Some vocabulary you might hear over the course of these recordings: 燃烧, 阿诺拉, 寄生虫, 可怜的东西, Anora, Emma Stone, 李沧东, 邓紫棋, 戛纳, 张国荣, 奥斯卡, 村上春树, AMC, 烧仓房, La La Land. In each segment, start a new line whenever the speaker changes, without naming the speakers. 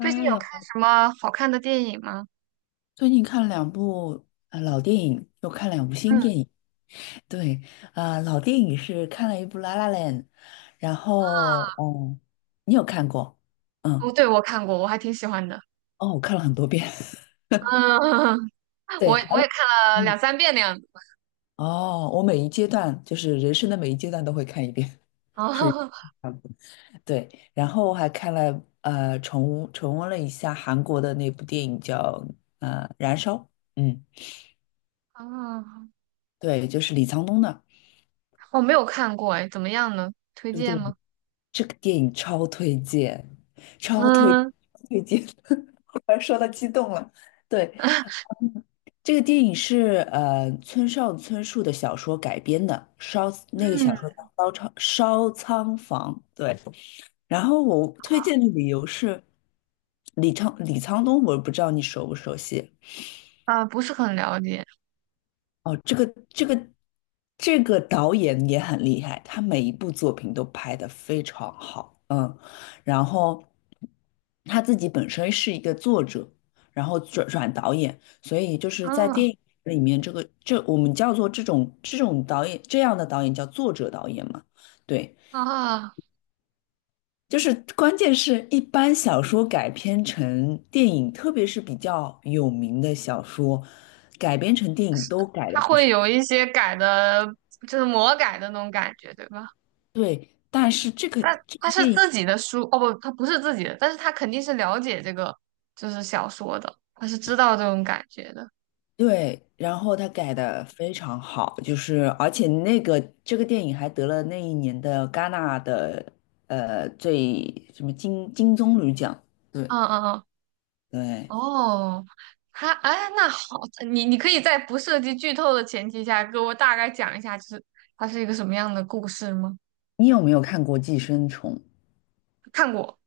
最近有看
楼，
什么好看的电影吗？
最近看了两部老电影，又看两部新
嗯，啊，
电影。对，老电影是看了一部《La La Land》，然后哦，你有看过？
哦，
嗯，
对，我看过，我还挺喜欢的。
哦，我看了很多遍。
嗯，我
对，还
我
有
也看了
嗯
两三遍那样子。
哦，我每一阶段就是人生的每一阶段都会看一遍，属于
哦。
差不多对。然后我还看了重重温了一下韩国的那部电影叫呃《燃烧》，嗯，
哦，
对，就是李沧东的
我没有看过，哎，怎么样呢？推
这个
荐
电影。
吗？
这个电影超推荐，超推
嗯
推荐，忽然说到激动了。对，这个电影是村上春树的小说改编的，烧那个小
嗯，
说叫烧仓房》。对，然后我推荐的理由是李沧东，我不知道你熟不熟悉。
啊，不是很了解。
哦，这个导演也很厉害，他每一部作品都拍得非常好，嗯，然后他自己本身是一个作者，然后转导演，所以就是在
嗯，
电影里面，这个这我们叫做这种导演这样的导演叫作者导演嘛，对，
啊，
就是关键是一般小说改编成电影，特别是比较有名的小说，改编成电影都改了
他
不
会
少。
有一些改的，就是魔改的那种感觉，对吧？
对，但是
但
这
他
个
是
电影
自己的书，哦不，他不是自己的，但是他肯定是了解这个就是小说的，他是知道这种感觉的。
对，然后他改的非常好，就是而且那个这个电影还得了那一年的戛纳的最什么金棕榈奖。对
嗯嗯嗯。
对，
哦，他哎，那好，你可以在不涉及剧透的前提下，给我大概讲一下，就是它是一个什么样的故事吗？
你有没有看过《寄生虫》？
看过。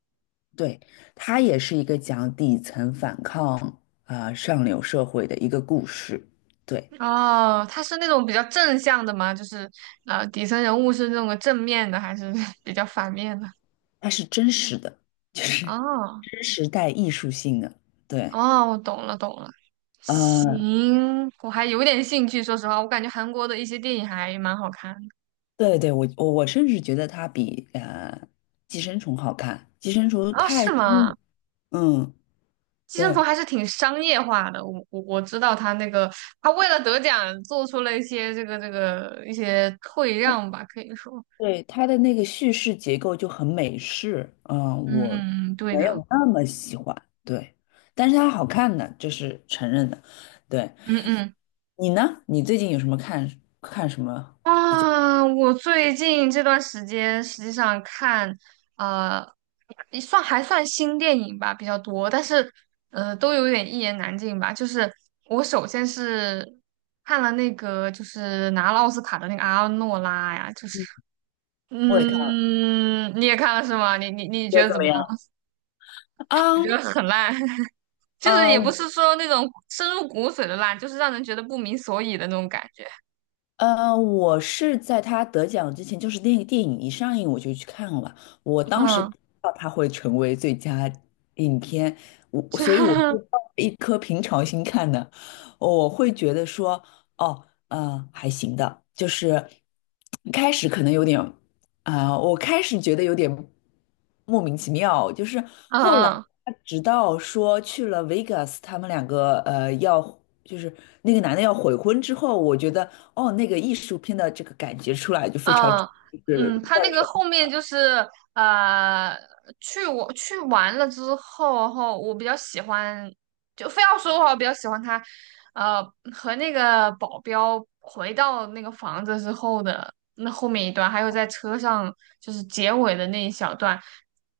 对，它也是一个讲底层反抗啊、上流社会的一个故事。对，
哦，它是那种比较正向的吗？就是底层人物是那种正面的，还是 比较反面的？
它是真实的，就是
哦
真实带艺术性的。对，
哦，我懂了懂了，
呃
行，我还有点兴趣，说实话，我感觉韩国的一些电影还蛮好看的。
对对，我甚至觉得它比寄生虫》好看，《寄生虫》
哦，是吗？
嗯嗯
寄生虫
对
还是挺商业化的，我知道他那个，他为了得奖做出了一些这个一些退让吧，可以说，
对，它的那个叙事结构就很美式，嗯，
嗯
我
嗯嗯，对
没
的，
有那么喜欢，对，但是它好看的，这是承认的。对
嗯嗯。
你呢？你最近有什么看什么？
啊，我最近这段时间实际上看，呃，也算还算新电影吧比较多，但是都有点一言难尽吧。就是我首先是看了那个就是拿了奥斯卡的那个阿诺拉呀，就是
我也看了，
嗯，你也看了是吗？你
觉
觉
得
得
怎
怎
么
么样？
样？
我
啊，
觉得很烂，就是也不
呃，
是说那种深入骨髓的烂，就是让人觉得不明所以的那种感觉。
我是在他得奖之前，就是那个电影一上映我就去看了。我当时不
嗯，
知道他会成为最佳影片，
就
所以我是抱着一颗平常心看的。我会觉得说，哦，还行的，就是一开始可能有点。我开始觉得有点莫名其妙，就是
嗯
后来
嗯。
他直到说去了 Vegas,他们两个就是那个男的要悔婚之后，我觉得哦，那个艺术片的这个感觉出来就非常就
嗯
是
嗯，他那
乱
个
成。
后面就是呃，去完了之后，后我比较喜欢，就非要说的话，我比较喜欢他，呃，和那个保镖回到那个房子之后的那后面一段，还有在车上就是结尾的那一小段。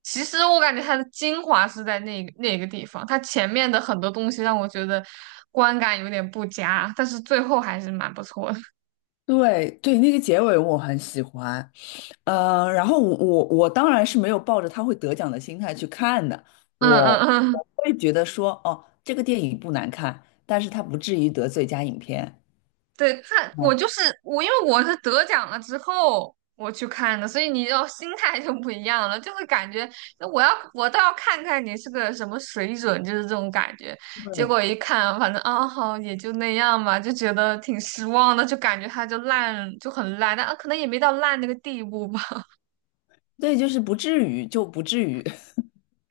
其实我感觉它的精华是在那个地方，它前面的很多东西让我觉得观感有点不佳，但是最后还是蛮不错的。
对对，那个结尾我很喜欢，呃，然后我当然是没有抱着他会得奖的心态去看的，
嗯
我
嗯嗯。
我会觉得说哦，这个电影不难看，但是他不至于得最佳影片。
对他，我就
嗯。
是我，因为我是得奖了之后我去看的，所以你要心态就不一样了，就会感觉我倒要看看你是个什么水准，就是这种感觉。结果一看，反正啊好也就那样吧，就觉得挺失望的，就感觉它就烂就很烂，但啊可能也没到烂那个地步吧。
对，就是不至于，就不至于，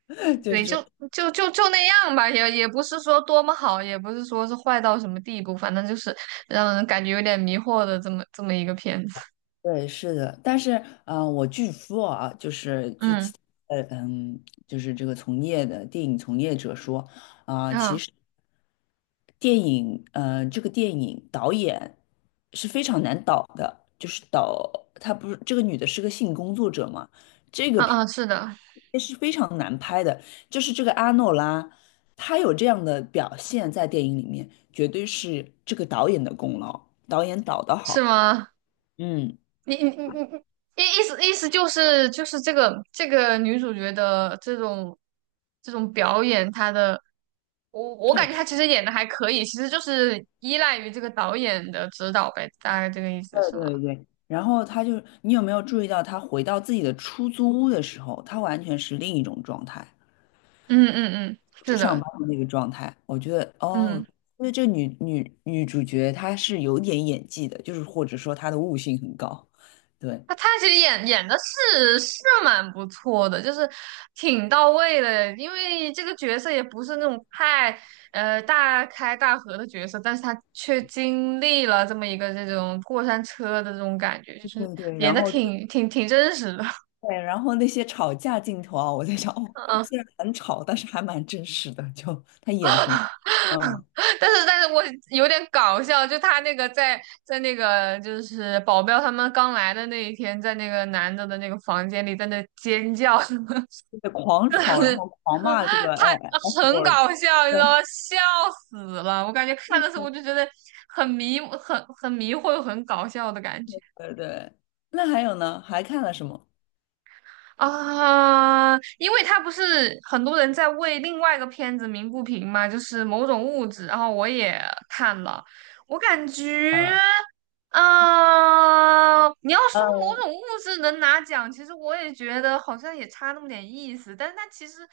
就
对，就
是
就就就那样吧，也也不是说多么好，也不是说是坏到什么地步，反正就是让人感觉有点迷惑的这么一个片子。
对，是的。但是，呃，我据说啊，就是据
嗯。
其呃嗯，就是这个从业的电影从业者说，
啊。
这个电影导演是非常难导的，就是导她不是这个女的是个性工作者嘛，这个
啊
片
啊，是的，
是非常难拍的。就是这个阿诺拉，她有这样的表现在电影里面，绝对是这个导演的功劳，导演导得
是
好。
吗？
嗯，
你意思就是这个女主角的这种表演，她的我感觉她
对
其实演的还可以，其实就是依赖于这个导演的指导呗，大概这个意思是吗？
对。然后他就，你有没有注意到他回到自己的出租屋的时候，他完全是另一种状态，
嗯嗯嗯，是
是上班
的，
的那个状态。我觉得，哦，
嗯。
因为这女主角她是有点演技的，就是或者说她的悟性很高。对
他其实演的是蛮不错的，就是挺到位的，因为这个角色也不是那种太大开大合的角色，但是他却经历了这么一个这种过山车的这种感觉，就是
对对，
演
然
的
后对，
挺真实的，
然后那些吵架镜头啊，我在想，哦，
嗯，
虽然很吵，但是还蛮真实的，就她演的很，嗯，
但是我有点搞笑，就他那个在那个就是保镖他们刚来的那一天，在那个男的的那个房间里在那尖叫什么。
就是狂吵，然后 狂骂这个哎 F
很
word。
搞笑，你知
对
道吗？笑死了！我感觉看的时候我就觉得很迷，很迷惑，很搞笑的感觉。
对对，那还有呢？还看了什么？
啊，因为他不是很多人在为另外一个片子鸣不平嘛，就是某种物质，然后我也看了，我感觉，嗯、你要说某
呃，
种物质能拿奖，其实我也觉得好像也差那么点意思，但是它其实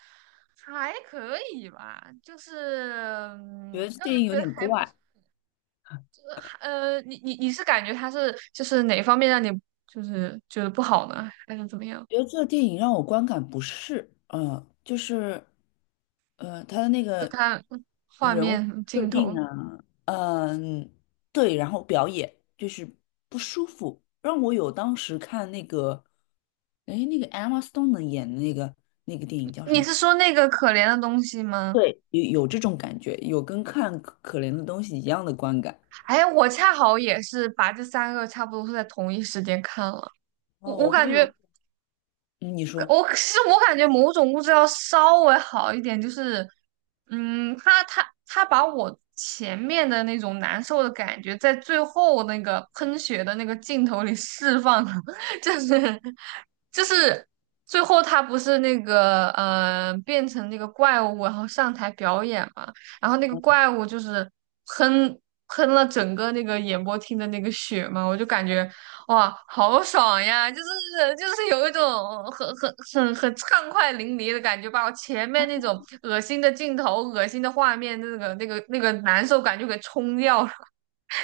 还可以吧，就是
觉得这
让
电
人
影有
觉得
点
还不错。
怪，
你是感觉它是就是哪方面让你就是觉得不好呢，还是怎么样？
觉得这个电影让我观感不适。嗯，就是，呃，他的那个
看画
人物
面
设
镜
定
头。
啊，嗯，对，然后表演就是不舒服，让我有当时看那个，哎，那个 Emma Stone 的演的那个那个电影叫什
你
么？
是说那个可怜的东西吗？
对，有有这种感觉，有跟看可怜的东西一样的观感。
哎，我恰好也是把这三个差不多是在同一时间看了。我
哦，
我
我
感
会有，
觉
嗯你说。
我感觉某种物质要稍微好一点，就是，嗯，他把我前面的那种难受的感觉，在最后那个喷血的那个镜头里 释放了，就是就是最后他不是那个变成那个怪物，然后上台表演嘛，然后那个怪物就是喷喷了整个那个演播厅的那个血嘛，我就感觉哇，好爽呀！有一种很畅快淋漓的感觉，把我前面那种恶心的镜头、恶心的画面、那个难受感就给冲掉了。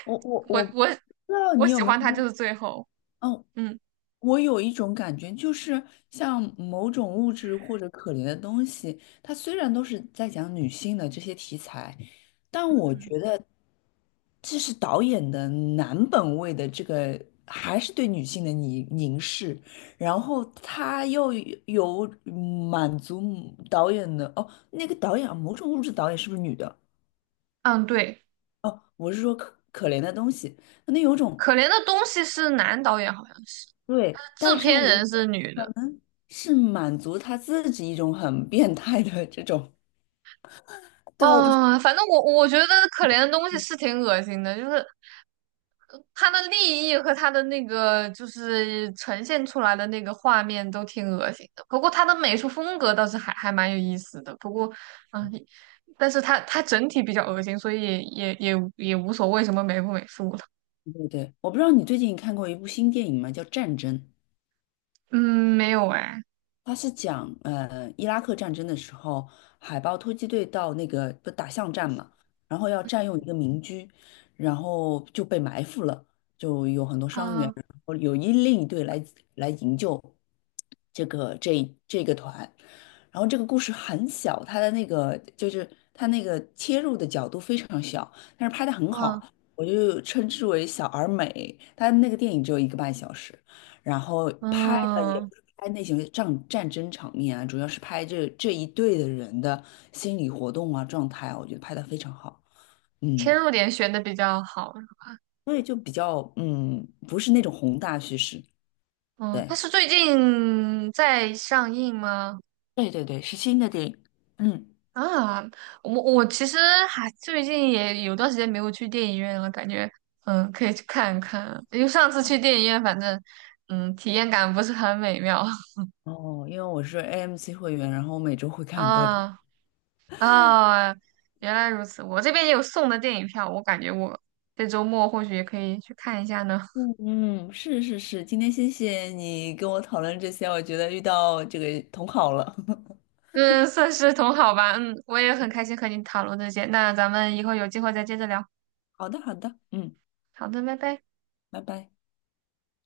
我
我
不
我
知道
我
你有
喜
没有
欢他就
说，
是最后，
嗯，
嗯
我有一种感觉，就是像某种物质或者可怜的东西，它虽然都是在讲女性的这些题材，这是导演的男本位的这个，还是对女性的凝视，然后他又有满足导演的，哦，那个导演啊某种物质导演是不是女的？
嗯，对，
哦，我是说可怜的东西，那有种
可怜的东西是男导演好像是，
对，
但是
但
制
是
片
我。
人是女的。
是满足他自己一种很变态的这种。对，我不知，
啊，反正我觉得可怜的东西是挺恶心的，就是它的利益和它的那个就是呈现出来的那个画面都挺恶心的，不过它的美术风格倒是还蛮有意思的。不过，嗯，但是它整体比较恶心，所以也无所谓什么美不美术了。
对对，我不知道你最近看过一部新电影吗？叫《战争》。
嗯，没有哎，
他是讲，呃，伊拉克战争的时候，海豹突击队到那个不打巷战嘛，然后要占用一个民居，然后就被埋伏了，就有很多伤员，
啊，
然后另一队来来营救这个团，然后这个故事很小，他的那个就是他那个切入的角度非常小，但是拍的很
嗯
好，我就称之为小而美。他那个电影只有一个半小时。然后拍的也
嗯，
不是拍那些战争场面啊，主要是拍这一队的人的心理活动啊、状态啊，我觉得拍的非常好。嗯，
切入点选的比较好。
所以就比较嗯，不是那种宏大叙事。
嗯，它
对，
是最近在上映吗？
对对对，是新的电影。嗯，
啊，我其实还最近也有段时间没有去电影院了，感觉可以去看一看，因为上次去电影院，反正体验感不是很美妙。
哦，因为我是 AMC 会员，然后我每周会 看很多电影。
啊啊，原来如此，我这边也有送的电影票，我感觉我这周末或许也可以去看一下呢。
嗯嗯，是是是，今天谢谢你跟我讨论这些，我觉得遇到这个同好了。
嗯，算是同好吧，嗯，我也很开心和你讨论这些，那咱们以后有机会再接着聊。
好的好的，嗯，
好的，拜拜。
拜拜。